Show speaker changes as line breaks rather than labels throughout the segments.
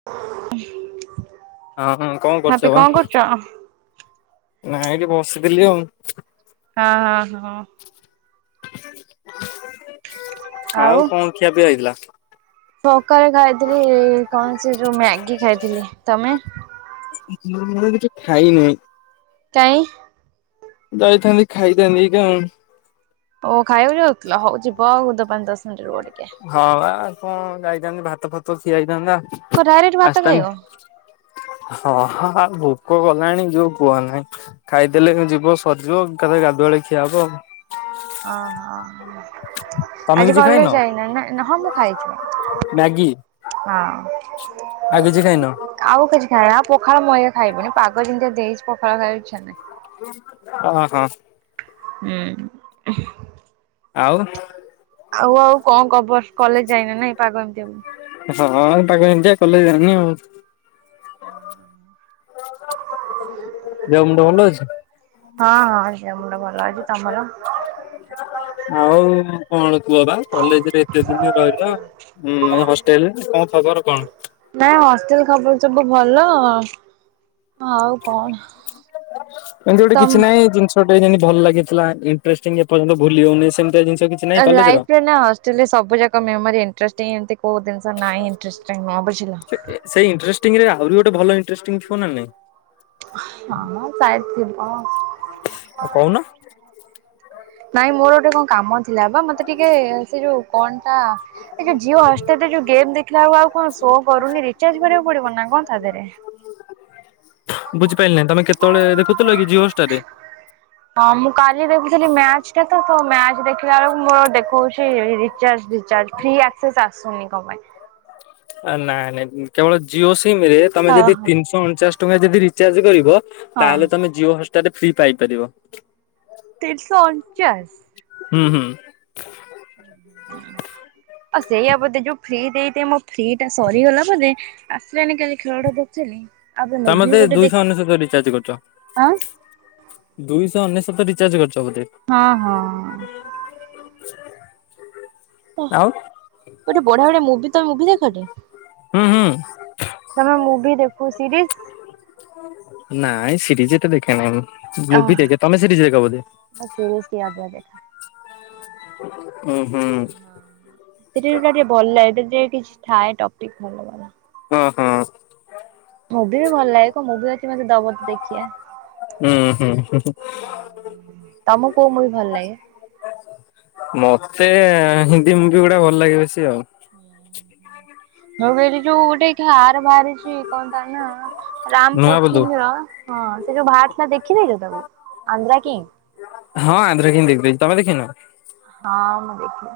[inaudible]
ଅ ହଁ କଣ କରୁଚ
ହାପି
ବା?
କରୁଛ? ହଁ ହଁ ହଁ ହଁ।
ଆଉ କଣ ଖିଆ
ଆଉ
ପିଆ ହେଇଥିଲା?
ସକାଳେ ଖାଇଥିଲି କଣ ସେ ଯୋଉ ମ୍ୟାଗି ଖାଇଥିଲି। ତମେ?
ମୁଁ କିଛି ଖାଇ ନାହିଁ।
କାହିଁ?
ଯାଇଥାନ୍ତି ଖାଇଥାନ୍ତି।
ଓ ଖାଇବାକୁ ଯାଉଥିଲ ହଉ ଯିବ ଆଉ ପାଞ୍ଚ ଦଶ ମିନିଟ ରୁହ ଟିକେ।
ହଁ ବା କଣ ଯାଇଥାନ୍ତି ଭାତ ଫାତ ଖିଆ ହେଇଥାନ୍ତା
କଣ ଡାଇରେକ୍ଟ ଭାତ ଖାଇବ?
ଆସିଥାନ୍ତି। ହଁ ଆଉ ଭୋକ କଲାଣି ଯୋଉ କୁହ ନାହିଁ। ଖାଇଦେଲେ ଯିବ ସରିଯିବ ଏକାଥରେ ଗାଧୁଆ ବେଳେ ଖିଆ ହବ ଆଉ।
ଓହୋ
ତମେ
ଆଜି
କିଛି ଖାଇନ
କଲେଜ ଯାଇନା ନା? ହଁ ମୁଁ ଖାଇଛି।
ମ୍ୟାଗି
ହଁ।
ଆଉ କିଛି ଖାଇଁ ନ?
ଆଉ କିଛି ଖାଇ ଆଉ ପଖାଳ ମଇା ଖାଇବନି ପାଗ ଯେମିତି ଦେଇଛି ପଖଳ ଖାଇ ଇଛା ନାହିଁ।
ହ ହୋ।
ହୁଁ।
ଆଉ।
ଆଉ ଆଉ କଣ ଖବର? କଲେଜ ଯାଇନ ନାଇଁ ପାଗ ଏମିତି ଆବ।
ହଁ ପାଗ ଏମତିଆ କଲେଜ୍ ଯାଇନି ଆଉ।
[inaudible]
ଦେହ ମୁଣ୍ଡ ଭଲ ଅଛି?
ହଁ ହଁ ଦେହ ମୁଣ୍ଡ ଭଲ ଅଛି। ତମର?
ଆଉ କଣ କୁହ ବା କଲେଜରେ ଏତେ ଦିନ ରହିଲ? ହୁଁ ହଷ୍ଟେଲରେ ତମ ଖବର କଣ?
ନାଇଁ ହଷ୍ଟେଲ ଖବର ସବୁ ଭଲ। ଆଉ କଣ
ଏମିତି ଗୋଟେ କିଛି
ତମ
[unintelligible] ଭଲ ଲାଗିଥିଲା ଇଣ୍ଟ୍ରେଷ୍ଟିଙ୍ଗ ଏର୍ଯ୍ୟନ୍ତ ଭୁଲି ହଉନି ସେମିତି ଜିନଷ କିଛି‌।
ଲାଇଫରେ ନା ହଷ୍ଟେଲ ସବୁ ଯାକ ମେମୋରି ଇଣ୍ଟ୍ରେଷ୍ଟିଙ୍ଗ ଏମତି କୋଉ ଜିନ ସ ନାଇଁ ଇଣ୍ଟ୍ରେଷ୍ଟିଙ୍ଗ [unintelligible] ବୁଝିଲ।
ସେଇ ଇଣ୍ଟ୍ରେଷ୍ଟିଙ୍ଗ ରେ ଆହୁରି ଗୋଟ ଭଲ ଇଣ୍ଟ୍ରେଷ୍ଟିଙ୍ଗ [unintelligible] ନଁ ନାଇ।
ହ ପ୍ରାୟ ଥିବ।
କହୁନ?
ନାଇଁ ମୋର ଗୋଟେ କଣ କାମ ଥିଲା ବା ମତେ ଟିକେ ସେ ଯୋଉ କଣ ଟା? ଏ ଯୋ ଜିଓ ହଷ୍ଟେରେ ଯୋଉ ଗେମ ଦେଖିଲାବେଳକୁ ଆଉ କଣ ସୋ କରୁନି ରିଚାର୍ଜ କରିବାକୁ ପଡିବ ନା କଣ ତା ଦେହରେ?
ବୁଝିପାରିଲିନି ତମେ କେତେବେଳେ ଦେଖୁଥିଲ କି ଜିଓ ହୋଷ୍ଟର ରେ?
ହଁ ମୁଁ କାଲି ଦେଖୁଥିଲି ମ୍ୟାଚ ଟା ତ ମ୍ୟାଚ ଦେଖିଲା ବେଳକୁ ମୋର ଦେଖଉଛି ରିଚାର୍ଜ ରିଚାର୍ଜ। ଫ୍ରିଏକ୍ସେସ ଆସୁନି କଣ ପାଇଁ?
ନାଇଁ ନାଇଁ କେବଳ ଜିଓ ସିମ ରେ ତମେ
ହଁ
ଯଦି
ହଁ
ତିନିଶହ ଅଣଚାଶ ଟଙ୍କା ଯଦି ରିଚାର୍ଜ କରିବ।
ହଁ
ତାହେଲେ ତମେ ଜିଓ ହଷ୍ଟାଲରେ ଫ୍ରି ପାଇପାରିବ।
ତିନିଶହ ଅଣଚାଶ?
ହୁଁ ହୁଁ।
ସେଇଆ ବୋଧେ ଯୋଉ ଫ୍ରି ଦେଇଥାଏ ମୋ ଫ୍ରି ଟା ସରିଗଲା ବୋଧେ। ଆସେନି କାଲି ଖେଳଟା ଦେଖୁଥିଲି। ଆବେ
ତମେ
ମୁଭି
ବୋଥେ
ଗୋଟେ
ଦୁଇଶହ
ଦେଖ
ଅନେଶତ ରିଚାର୍ଜ କରୁଛ?
ଆଁ
ଦୁଇଶହ ଅନେଶ୍ୱତ ରିଚାର୍ଜ କରିଛ ବୋଧେ?
ହଁ ହଁ।
[inaudible] ଆଉ
କେତେ ବଢିଆ ବଢିଆ ମୁଭି ତମେ ମୁଭି ଦେଖ ଟି?
ହୁଁ ହୁଁ
ତମେ ମୁଭି ଦେଖୁ ସିରିଜ
ନାଇଁ ସିରିଜ ଏଟେ ଦେଖେ ନାହିଁ ମୁଁ ମୁଭି ଦେଖେ, ତମେ ସିରିଜ ଦେଖ ବୋଧେ?
ବସ୍ [unintelligible] ଆଗ ଦେଖେ।
ହୁଁ ହୁଁ।
ସିରିଏଲ୍ଟା ଟିକେ ଭଲ ସେଥିରେ ଟିକେ କିଛି ଥାଏ ଟପିକ ଭଲ ଭଲ।
ହଁ ହଁ।
ମୁଁଭି ବି ଭଲ ଲାଗେ କଣ ମୁଁଭି ଅଛି ମତେ ଦବ ତ ଦେଖିଆ।
ଉଁ ହୁଁ ହୁଁ ହୁଁଁ।
ହଁ ତମକୁ କୋଉ ମୁଁଭି ଭଲ ଲାଗେ?
ମତେ ହିନ୍ଦୀ ମୁଭିି ଗୁଡା ଭଲ ଲାଗେ ବେଶୀ ଆଉ।
ମୁଁ କହିଲି ଯୋଉ ଗୋଟେ ଆର ବାହାରିଛି କଣ ତା ନା? ରାମ
ନୂଆ ବୋଧୁ।
ପୋଥ ର ହଁ ସେ ଯୋଉ ବାହାରିଥିଲା ଥିଲା ଦେଖିଦେଇଛ ତାକୁ ଆନ୍ଧ୍ରା କି?
ହଁ ଆନ୍ଧ୍ର କିଙ୍କ ଦେଖିଦେଇଚି ତମେ ଦେଖିନ?
ହଁ ମୁଁ ଦେଖି।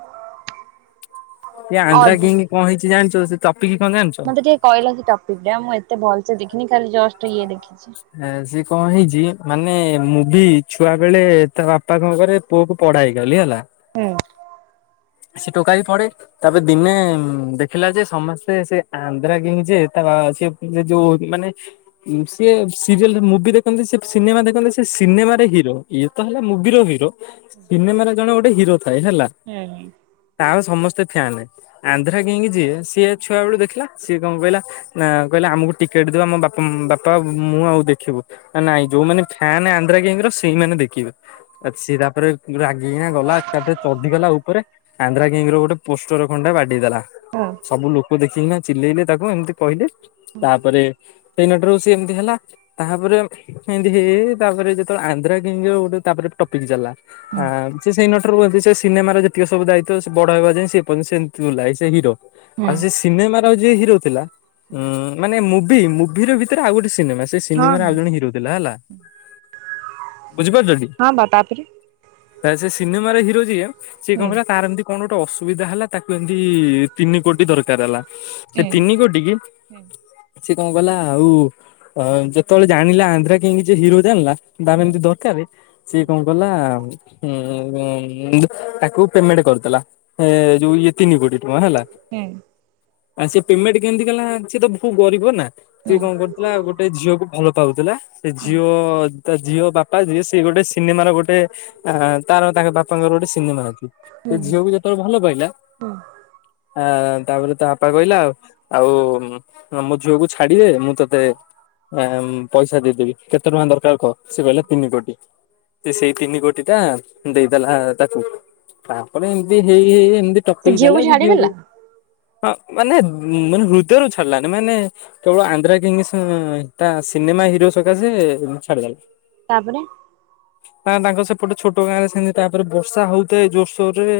ସେ ଆନ୍ଧ୍ରା କିଙ୍କ କଣ ହେଇଛି ଜାଣିଛ ସେ ଟପିକ କଣ ଜାଣିଛ?
ମତେ ଟିକେ କହିଲ ସେ ଟପିକ ଟା ମୁଁ ଏତେ ଭଲସେ ଦେଖିନି ଖାଲି ଜଷ୍ଟ ଇଏ ଦେଖିଛି।
ଏ ସିଏ କଣ ହେଇଛି ମାନେ ମୁଁବି ଛୁଆ ବେଳେ ତା ବାପା କ କରେ ପୁଅ କୁ ପଢାଏ ଗଲି ହେଲା।
ହୁଁ।
ସେ ଟୋକା ବି ପଡେ ତାପରେ ଦିନେ ଦେ ହେଲା ଯେ ସମସ୍ତେ ସେ ଆନ୍ଧ୍ରା କିଙ୍କ ଯେ ତା ସେ ଯୋ ମାନେ ସିଏ ସିରିଏଲ ମୁଭି ଦେଖନ୍ତି ସେ ସିନେମା ଦେଖନ୍ତି ସେ ସିନେମାରେ ହିରୋ ଇଏ ତ ହେଲେ ମୁଭିର ହିରୋ। ସିନେମାରେ ଜଣେ ଗୋଟେ ହିରୋ ଥାଏ ହେଲା।
[inaudible]
ତାର ସମସ୍ତେ ଫ୍ୟାନ ଆନ୍ଧ୍ରା କଙ୍କ ଯିଏ ସିଏ ଛୁଆ ବେଳୁ ଦେଖିଲା ସିଏ କଣ କଇଲା ନା କହିଲା ଆମକୁ ଟିକେଟ ଦିଅ ଆମ ବାପା ବାପା ମୁଁ ଆଉ ଦେଖିବୁ। ନା ନାଇଁ ଯୋଉମାନେ ଫ୍ୟାନ୍ ଆନ୍ଧ୍ରା କଙ୍କ ର ସେଇମାନେ ଦେଖିବେ ଆ ସିଏ ତାପରେ ରା ନିଆଁ ଗଲା ଏକାଥରେ ଚଢିଗଲା ଉପରେ ଆନ୍ଧ୍ରା କିିଙ୍ଗ ରୁ ଗୋଟେ ପୋଷ୍ଟର ଖଣ୍ଡା ବାଡିଦେଲା। ସବୁ ଲୋକ ଦେଖିକିନା ଚିଲେଇଲେ ତାକୁ ଏମିତି କହିଲେ ତାପରେ ସେଇନା ଟା ରୁ ସେ ଏମିତି ହେଲା ତାପରେ ଏମିତି ହେଇ ହେଇ ତାପରେ ଯେତେବେଳେ ଆନ୍ଧ୍ରା କିଙ୍ଗ ଗୋଟେ ତାପରେ ଟପିକ ଚାଲିଲା। ଆଁ ସେ ସେଇନଠାରୁ କୁହନ୍ତି ସେ ସିନେମାର ଯେ ସେ ସବୁ ଦାୟିତ୍ୱ ବଡ଼ବାବା ଯେ ସେ ହେବା ଯାଇଁ ସେ ହିରୋ
ହୁଁ
ଆଉ ସେ ସିନେମାର ଆଉ ଯିଏ ହିରୋ ଥିଲା ଉଁ ମାନେ ମୁଭି ମୁଭି ର ଭିତରେ ଆଉ ଗୋଟେ ସିନେମା ସେ
ହଁ
ସିନେମ ରେ
ହଁ
ଆଉ ଜଣେ ହିରୋ ଥିଲା ହେଲା? ବୁଝିପାରୁଛନ୍ତି?
ହଁ ବା ତାପରେ
ତା ସେ ସିନେମାର ହିରୋ ଯିଏ ସିଏ କଣ
ହୁଁ
କଲା ତାର ଏମିତି କଣ ଗୋଟେ ଅସୁବିଧା ହେଲା ତାକୁ ଏମତି ତିନି କୋଟି ଦରକାର ହେଲା। ସେ
ହୁଁ
ତିନି କୋଟି କି
ହୁଁ ହୁଁ
ସିଏ କଣ କଲା ଆଉ ଯେତେବେଳେ ଜାଣିଲା ଆନ୍ଧ୍ରା କୀଙ୍କ୍ ଯେ ହିରୋ ଜାଣିଲା। ଦାମ ଏମିତି ଦରକାର ସିଏ କଣ କଲା ଉଁ କୁ ପେମେଣ୍ଟ କରିଦେଲା ଏ ଯୋଉ ଇଏ ତିନି କୋଟି ଟଙ୍କା ହେଲା।
ହୁଁ।
ଆ ସେ ପେମେଣ୍ଟ କେମିତି କଲା ସିଏ ତ ବୋହୁତ ଗରିବ ନା
ହୁଁ
ସିଏ କଣ କରିଥିଲା ଗୋଟେ ଝିଅକୁ ଭଲ ପାଉଥିଲା ସେ
ହୁଁ
ଝିଅ ତା ଝିଅ ବାପା ଯିଏ ସେ ଗୋଟେ ସିନେମା ର ଗୋଟେ ଅ ତାର ତାଙ୍କ ବାପାଙ୍କର ଗୋଟେ ସିନେମା ଅଛି।
ହୁଁ
ସେ ଝିଅକୁ ଯେତେବେଳେ ଭଲ ପାଇଲା
ହୁଁ
ହଁ ତାପରେ ତା ବାପା କହିଲା ଆଉ ଆଉ ମୋ ଝିଅକୁ ଛାଡିଦେ ମୁଁ ତତେ ପଇସା ଦେଇଦେବି କେତେ ଟଙ୍କା ଦରକାର କହ। ସେ କହିଲା ତିନି କୋଟି ସେ ସେଇ ତିନି କୋଟି ଟା ଦେଇଦେଲା ତାକୁ। ତାପରେ ଏମିତି ହେଇ ହେଇ ଏମତି ଟପିକ ଚାଲିଲା। ସେ ଝିଅକୁ ହଁ ମାନେ ମାନେ ହୃଦୟରୁ ଛାଡିଲାନି ମାନେ କେବଳ ଆନ୍ଧ୍ରା କିଙ୍ଗ ତା ସିନେମା ହିରୋ ସକାଶେ ଛାଡିଦେଲା।
ତାପରେ?
ନା ତାଙ୍କ ସେପଟେ ଛୋଟ ଗାଁ ରେ ସେମିତି ତାପରେ ବର୍ଷା ହଉଥାଏ ଜୋରସୋର ରେ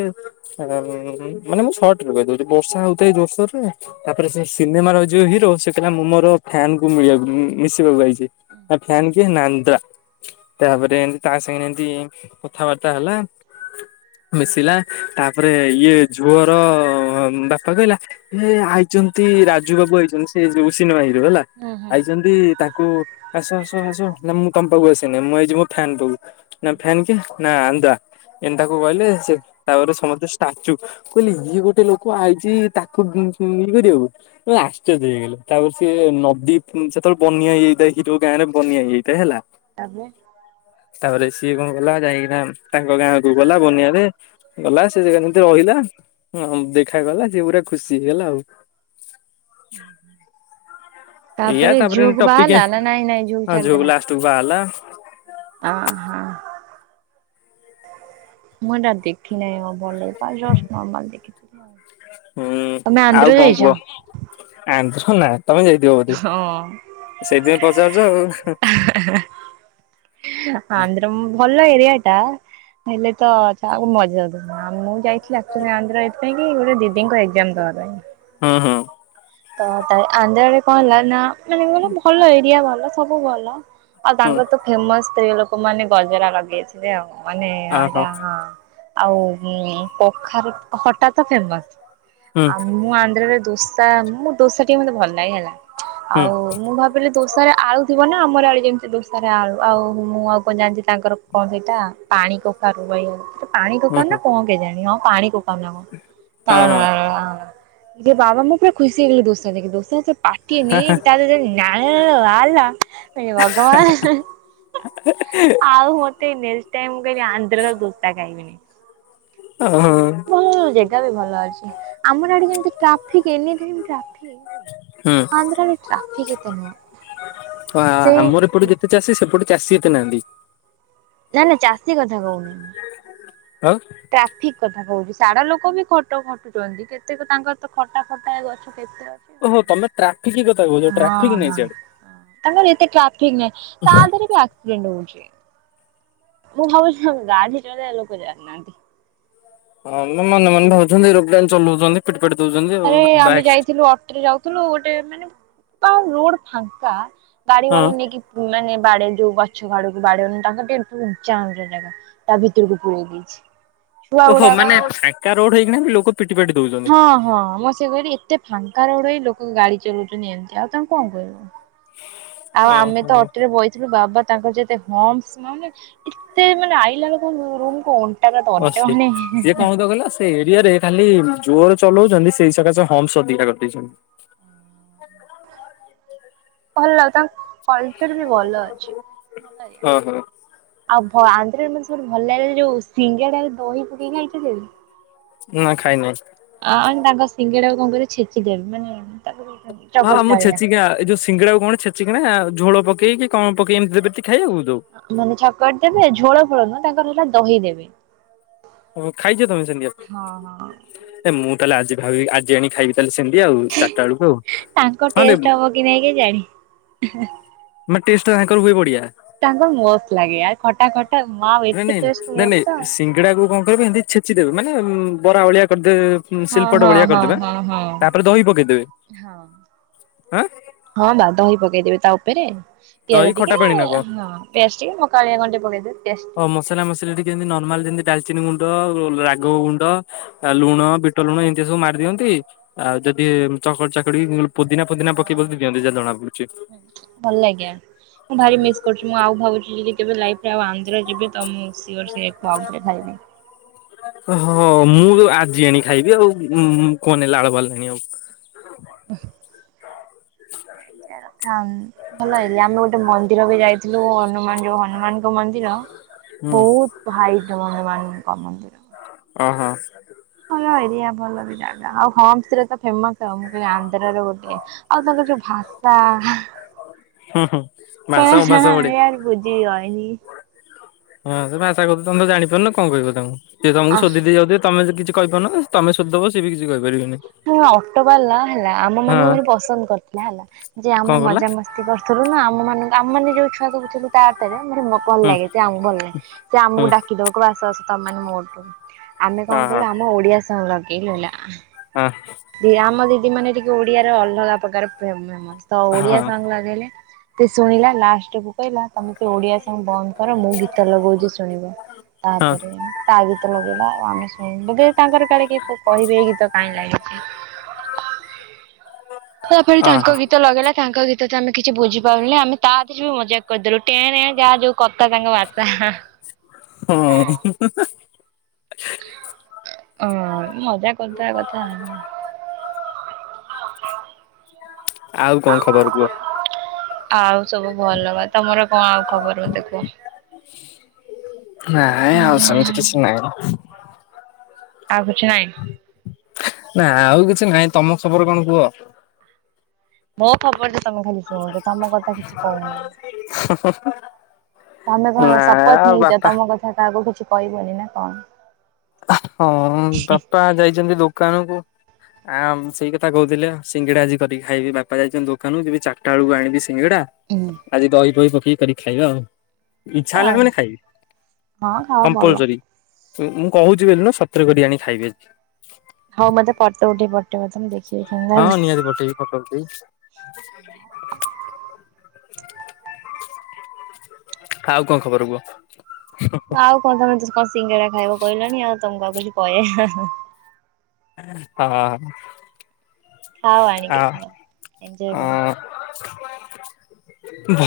ମାନେ ମୁଁ ସର୍ଟରେ କହିଦଉଚି ବର୍ଷା ହଉଥାଏ ଜୋରସୋରରେ ତାପରେ ସେ ସିନେମା ରହିଚି ଯୋଉ ହିରୋ ସେ କହିଲା ମୁଁ ମୋର ଫ୍ୟାନ କୁ ମିଳିବାକୁ ମିଶିବାକୁ ଆଇଚି। ନା ଫ୍ୟାନ କିଏ? ନା ଆନ୍ଦ୍ରା। ତାପରେ ଏମିତି ତା ସାଙ୍ଗେରେ ଏମତି କଥାବାର୍ତ୍ତା ହେଲା। ମିଶିଲା ତାପରେ ଇଏ ଝୁଅର ବାପା କହିଲା ଏ ଆଇଚନ୍ତି ରାଜୁ ବାବୁ ଆଇଚନ୍ତି ସେ ଯୋଉ ସିନେମା ହିରୋ ହେଲା
ହୁଁ ହୁଁ
ଆଇଚନ୍ତି। ତାକୁ ଆସ ଆସ ଆସ ନା ମୁଁ ତମ ପାଖକୁ ଆସିନି ମୁଁ ଆଇଚି ମୋ ଫ୍ୟାନ୍ ପାକୁ। ନା ଫ୍ୟାନ୍ କିଏ? ନା ଆନ୍ଦ୍ରା। ଏନ୍ ତାକୁ କହିଲେ ସେ ତାପରେ ସମସ୍ତେ ଷ୍ଟାଚୁ। କହିଲି ଇଏ ଗୋଟେ ଲୋକ ଆଇଚି ତାକୁ ଇଏ କରିବାକୁ। ଆଶ୍ଚର୍ଯ୍ୟ ହେଇଗଲେ ତାପରେ ସିଏ ନ ଦି ସେତେବେଳେ ବନ୍ୟା ହେଇଯାଇଥାଏ ହିରୋ ଗାଁ ରେ ବନ୍ୟା ହେଇଯାଇଥାଏ ହେଲା।
ତାପରେ
ତାପରେ ସିଏ କଣ ଗଲା ଯାଇକିନା ତାଙ୍କ ଗାଁ କୁ ଗଲା ବନ୍ୟାରେ ଗଲା ସେ ଜାଗା ଯେମିତି ରହିଲା ହ ଦେଖାଗଲା ସେ ପୁରା ଖୁସି ହେଇଗଲା ଆଉ।
ତାପରେ ଝିଅକୁ ବାହାରଲା ନା ନାଇଁ ନାଇଁ ଝିଅକୁ ଛାଡିଦେଲା।
ତ ବା ହେଲା।
ଅ ହ। ମୁଁ ଏଟା ଦେଖି ନାଇଁ ଆ ଭଲ ପା ଜଷ୍ଟ ନର୍ମାଲ ଦେଖିଥିଲି ଆଉ। ତମେ
ହୁଁ
ଆନ୍ଧ୍ର
ଆଉ କଣ
ଯାଇଛ?
କୁହ? ଆନ୍ଧ୍ର ନା ତମେ ଯାଇଥିବ ବୋଧେ?
ହଁ
ସେଇଥିପାଇଁ ପଚାରୁଚ ଆଉ।
ଆନ୍ଦ୍ରମ୍ ଭଲ ଏରିଆ ଟା। ହେଲେ ତ ଚାହାକୁ ମଜାଦ୍ [unintelligible] ଯାଇଥିଲି ଆକଚାଲି ଆନ୍ଦ୍ର ଏଇଥିପାଇଁ କି ଗୋଟ ଦିଦିଙ୍କ ଏଗଜାମ ଦବା ପାଇଁ।
ହଁ ହଁ।
ତ ତା ଆନ୍ଦ୍ରାରେ କଣ ହେଲା ନା ମାନେ ଭଲ ଏରିଆ ଭଲ ସବୁ ଭଲ। ଆଉ
ହୁଁ
ତାଙ୍କର ତ ଫେମସ ସ୍ତ୍ରୀ ଲୋକ ମାନେ ଗଜରା ଲଗେଇଥିବେ ଆଉ। ମାନେ
ଅହୋ
ଏଇଟା ହଁ। ଆଉ କଖାର ଖଟା ତ ଫେମସ।
ହୁଁ
ଆଉ ମୁଁ ଆନ୍ଦ୍ରାରେ ଦୋସା ମୁଁ ଦୋସା ଟିକେ ମତେ ଭଲ ଲାଗେ ହେଲା।
ହୁଁ
ଆଉ ମୁଁ ଭାବୁ ଦୋସାରେ ଆଳୁ ଥିବ ନା ଆମର ଆଡେ ଯେମିତି ଦୋସାରେ ଆଳୁ ଆଉ ମୁଁ ଆଉ କଣ ଜାଣିଚି ତାଙ୍କର କଣ ସେଇଟା ପାଣି କଖାରୁ ବାଇଗଣ। ପାଣି
ହୁଁ
କଖାରୁ ନା
ହୁଁ
କଣ କେ ଯାଣି ହଁ ପାଣି କଖାରୁ ନା
ହଁ
କଣ
ହଁ
[unintelligible] ଏ ବାବା ମୋ ପୁରା ଖୁସି ହେଇଗଲେ ଦୋସା ଦେଖିକି ଦୋସା ତ ପାଟିଏ ନେଇ ତା ଜିନ ପାଣି ଯେତେବେଳେ ବାହାରିଲା ଏ ଭଗବାନ
ହ [unintelligible]
ଆଉ ମୋଟେ ନେଷ୍ଟ ଟାଇମ୍ ମୁଁ କହିଲି ଆନ୍ଦ୍ରାର ଦୋସା
ଓହୋ
ଖାଇବିନି। ହଁ ଜାଗା ବି ଭଲ ଅଛି ଆମର ଆଡେ ଯେମିତି ଟ୍ରାଫିକ ଏନି ଟାଇମ୍ ଟ୍ରାଫିକ।
ହୁଁ।
ଆନ୍ଧ୍ରରେ ଟ୍ରାଫିକ ଏତେମ।
ପା ଆମର ଏପଟେ ଯେତେ ଚାଷୀ ସେପଟେ ଚାଷୀ ଏତେ ନାହାନ୍ତି।
ନା ନା ଚାଷୀ କଥା କହୁନି।
ଆଉ।
ଟ୍ରାଫିକ କଥା କହୁଚି ସାଡା ଲୋକ ବି ଖଟ ଖଟୁଛନ୍ତି କେତେକ ତାଙ୍କର ତ ଖଟା ଫଟା। ହଁ କେତେ ରକ।
ଓ ହୋ ତମେ ଟ୍ରାକିକି କଥା କହୁଛ ଟ୍ରାଫିକ ନାଇଁ
ହଁ।
ସେଆଡେ।
ତାଙ୍କର ଏତେ ଟ୍ରାଫିକ ନାହିଁ ତା ଦେହରେ ବି ଆକ୍ସିଡେଣ୍ଟ ହଉଛି। ମୁଁ ଭାବୁଛିି ଗାଡିଚଳେ ଲୋକ ଜାଣିନାହାନ୍ତି।
ହଁ ମନେ ମନେ ଭାବୁଛନ୍ତି [inaudible] ଚଲଉଚନ୍ତି ପିଟି ପାଟି ଦଉଚନ୍ତି ବାଇକ।
କି ଯାଉଥିଲୁ ଗୋଟେ ମାନେ ଆଉ ରୋଡ ଫାଙ୍କା ଗାଡି
ହଁ
ବାଲା ନେଇକି। ମାନେ ବାଡେ ଯୋଉ ଗଛ ଆଡକୁ ବାଡନି ତାଙ୍କ ଟେ ଉଚା ଜାଗା। ତା ଭିତୁରୁକୁ ପୁୁରେଇ ଦେଇଛି। ଛୁଆ
ଓହୋ ମାନ
ଗୁଡାକ
ଫାଙ୍କା ରୋଡ ହେଇକିନା ବି ଲୋକ ପିଟି ପାଟି ଦଉଚ
ହଁ ହଁ ମୁଁ ସେ କହିଲି ଏତେ ଫାଙ୍କା ରୋଡ ହେଇ ଲୋକ ଗାଡି ଚଲାଉଚନ୍ତି ଏମିତି ଆଉ ତାଙ୍କୁ କଣ କହିବ। ଆଉ ଆମେ ତ
ଓହୋ।
ଅଟେରେ ବଇଥିଲୁ ବାବା। ତାଙ୍କର ଯେତେ ହମସଂ ନ ହେନେ ଏତେ ମାନେ ଆଇଲା ବ ରୁମ କୁ। ତା ପରେ ଦର୍ଜ
ଅଶୀ
ହେନେ।
ସିଏ କଣ ହଉଥିବ କହିଲ ସେ ଏରିଆ ରେ ଖାଲି ଜୋର ଚଲଉଚନ୍ତି ସେଇ ସକାଶ ହମ୍ସ ଅଧିକାର କରିଦେଇଛନ୍ତି।
ଭଲ ତାଙ୍କ କଲଚର ବି ଭଲ ଅଛି ଭଲ ଏରିଆଟେ।
ଓହୋ।
ଆଉ ଭ ଆନ୍ଧ୍ରରେ ମାନେ ସବଠୁ ଭଲ ଲାଗ ଯୋଉ ସିଙ୍ଗେଡାରେ ଦହି ପକେଇକି ଆଣିଥିଲେ।
ନା ଖାଇନାଇଁ।
ଆ ଆ ତାଙ୍କ ସିଙ୍ଗେଡାକୁ କଣ କରିବ ଛେଚିଦେ ମାନେ ତାକୁ [inaudible]
ହଁ ମୁଁ
ଭଳିଆ।
ଛେଚିକିଆ ଏ ଯୋଉ ସିଙ୍ଗେଡା କଣ ଛେଚିକିନା ଝୋଳ ପକେଇକି କଣ ପକେଇ ଏମି ଦେବେତି ଖାଇବାକୁ।
ମାନେ ଛକଟ ଦେବେ ଝୋଳ ଫୋଳ ନୁହଁ ତାଙ୍କର ହେଲା ଦହି ଦେବେ।
ହଁ ଖାଇଛ ତମେ
ହଁ ହଁ
ସେମିତିଆ ଏ ମୁଁ ତାହେଲେ ଆଜି ଭାବିବି ଆଜି ଆଣି ଖାଇବି। ତାହଲେ ସେମିତି ଆଉ ଚାରିଟା ବେଳକୁ ଆଉ
ତାଙ୍କ
ହଁ ଲେ।
ଟେଷ୍ଟ ହବ କି ନେଇକି ଜାଣି [inaudible]
ମାନେ ଟେଷ୍ଟ ତାଙ୍କର ହୁଏ ବଢିଆ।
ତାଙ୍କର ମସ୍ତ ଲାଗେ ଆ ଖଟା ଖଟା ମା ଆଉ ଏତେ ଟେଷ୍ଟ ମତେତ।
ଏଡାକୁ କଣ କରିବେ ଏମିତି ଛେଚି ଦେବେ ମାନେ ବରା ଭଳିଆ। କରିଦେବେ ହୁଁ
ହଁ
ଶିଳ୍ପପଟ
ହଁ
ବଳିିଆ
ହଁ
କରିଦେବା
ହଁ ହଁ।
ତାପରେ ଦହି ପକେଇଦେବେ।
ହଁ।
ଆଁ।
ହଁ ବା ଦହି ପକେଇଦେବେ ତା ଉପେରେ ପିଆଜ
ଦହି ଖଟା
ଟିକେ
ପାଣି
ହଁ।
ନା କଣ?
ପେଷ୍ଟଟିିକ ମକାଳିଆ କଣଟେ ପକେଇଦେବେ ଟେଷ୍ଟ।
ତ ମସଲା ମସିଲି ଟିକେ ଏମତି ନର୍ମାଲ ଯେମିତି ଡାଲଚିନି ଗୁଣ୍ଡ ରାଗ ଗୁଣ୍ଡ। ଆ ଲୁଣ ବିଟ ଲୁଣ ଏମିତିଆ ସବୁ ମାରି ଦିଅନ୍ତି ଆଉ ଯଦି ଚକଡି ଚାକଡି। ପୁଦନା ଫୁଦିନା
ହଁ
ପକେଇ
ହଁ
ଫକେଇ ଦଅନ୍ତି ଯା
ହଁ।
ଜଣା ପଡୁଛି।
ଭଲ ଲାଗେ ମୁଁ ଭାରି ମିସ୍ କରୁଛି ମୁଁ ଆଉ ଭାବୁଛି ଯଦି କେବେ ଲାଇଫରେ ଆଉ ଆନ୍ଧ୍ର ଯିବି। ତ ମୁଁ ସିଅର ସେ [inaudible] ଖାଇବି।
ହଁ ମୁଁ ଆଜି ଆଣି ଖାଇବି ଆଉ ଉଁ କଣ ନେଲା ଲାଳୁ [inaudible]
ବାଃ।
[inaudible]
ଭଲ ହେଇ [inaudible] ମେ ଗୋଟେ ମନ୍ଦିର ବି ଯାଇଥିଲୁ ହନୁମାନ ଯୋଉ ହନୁମାନ। ମନ୍ଦିର
ହୁଁ।
ବହୁତ ହାଇଟ ହନୁମାନଙ୍କ ମନ୍ଦିର।
ଓ ହୋ
ହ ଏରିଆ ଭଲ ବି ଜାଗା ଆଉ ହରେ ତ ଫେମସ ଆଉ ମୁଁ କହିଲି ଆନ୍ଧ୍ର ର ଗୋଟେ ଆଉ ତା ଭାଷା
ହୁଁ ହୁଁ ଭାଷା ଅଭାଷା ବଢିଆ।
[unintelligible] [unintelligible]
ହଁ ସେ ଭାଷା କ ତମେ ଜାଣିପାରୁନ କଣ କହିବ ତାଙ୍କୁ ସିଏ ତମକୁ
ଆଃ
ସୋଧି ଦେଇ ଯାଉଥିବ ତମେ ଯ କିଛି କହିପରୁନ ତମେ ସୋଧିଦବ ସି ବି କିଛି କହିପାରିବିନି।
ହ ଅଟୋ ବାଲା ହେଲା ଆମ ମାନଙ୍କୁ ଭାରି ପସନ୍ଦ କରିଥିଲା ହେଲା ଯେ ଆମେ
କଣ କହିଲା
ମଜାମସ୍ତି କର ଥିଲୁ ନା ଆମ ମାନଙ୍କୁ ଆମ ମେ ଯୋଉ ଛୁଆ ଦେଉଥିଲୁ ତା ଅଟୋରେ ମାନେ ଭଲ
ହୁଁ
ଲାଗେ ସେ ଆମକୁ ଭଲ ଲାଗେ ସେ ଆମକୁ
ହୁଁ
ଡାକିଦବ କହିବ ଆସ ଆସ ତ ମାନେ ମୋଠୁ ଆମେ
ହଁ
କଣ କଲୁ ଆମ ଓଡିଆ ସିଙ୍ଗ ଲଗେଇଲୁ ହେଲା
ହଁ
ଦି ଆମ ଦିଦି ମାନେ ଟିକେ ଓଡିଆର ଅଲଗା ପ୍ରକାର ଫ୍ରେମ ତ
ହଁ ହଁ
ଓଡିଆ ସଙ୍ଗ ଲଗେଇଲେ। ସେ ଶୁଣିଲା ଲାଷ୍ଟ କୁ କହିଲା ତମେ ସେ ଓଡିଆ ସଙ୍ଗ ବନ୍ଦ ମୁଁ ଗୀତ ଲଗଉଛି ଶୁଣିବ
ହଁ
ତାପରେ ତା ଗୀତ ଲଗେଇ ଆଉ ଆମେ ହଁ ବୋଧେ ତାଙ୍କର କାଳେ କିଏ କଣ କହିବେ ଏଇ ଗୀ କାଇଁ ଲାଗି ତାପରେ ତାଙ୍କ
ଅହ
ଗୀତ ଲଗେଇଲା ତାଙ୍କ ଗୀତ ତ ତ ଆମେ କି ବଝିପାରିଲୁନି ଆମେ ତା ଦେରେ ବି ମଜା କରିଦଲୁ ଟେଁ ଟଁ ଯାହା ଯାଉ କଥା ତାଙ୍କ ବାର୍ତ୍ତା।
[inaudible]
ହ ମଜା କରିଦବା କଥା।
ଆଉ କଣ ଖବର କୁହ?
ଆଉ ସବୁ ଭଲ ବା ତମର କଣ ଆଉ ଖବର ମୋତେ କୁହ।
ନାଇଁ ଆଉ ସେମିତି କିଛି ନାଇଁ।
ଆଉ କିଛି ନାହିଁ।
ନା ଆଉ କିଛି ନାହିଁ ତମ ଖବର କଣ କୁହ?
ମୋ ଖବର ତ ତମେ ଖାଲି ଶୁଣୁଛ ତମ କଥା କିଛି କହୁନ
[inaudible]
ତମେ କଣ
ନା
ଶପଥ ନେଇଛ
ବାପା
ତମ କଥା କାହାକୁ କିଛି କହିବନି ନା କଣ?
ହଁ ବାପା ଯାଇଛନ୍ତି ଦୋକାନ କୁ।
[inaudible]
ଆଁ ସେଇ କଥା କହୁଥିଲେ ସିଙ୍ଗିଡା ଆଜି କରିକି ଖାଇବି ବାପା ଯାଇଛନ୍ତି ଦୋକାନରୁ ଯିବି ଚାରିଟା ବେଳକୁ ଆଣିବି। ସିଙ୍ଗିଡା ଆଜି ଦହି ଫହି ପକେଇିକି କରିକି ଖାଇବା ଆଉ। ଇଛା ହେଲା
ଆଉ
ମାନେ ଖାଇବି
ହଁ ଖାଅ ଭଲ
କମ୍ପଲସରି। ମୁଁ କହୁଛି ବୋଲି ନୁହେଁ ସତରେ କରି ଆଣି ଖାଇବି ଆଜି।
ହଉ ମତେ ଫୋଟ ଉଠେଇକି ପଠେଇବ ତ ମୁ ଦେଖିବି କେ
ହଁ [unintelligible] ଆଉ କଣ ଖବର କୁହ?
ଆଉ କଣ ତମେ ତ କଣ ସିଙ୍ଗେଡା ଖାଇବା କହିଲଣି ଆଉ ତମକୁ ଆଉ କିଛି କହେ
ହଁ
ଖାଅ ଆଣିକି ଖାଅ ଏଞଜୟ
ଆ
କର।
ଭଲ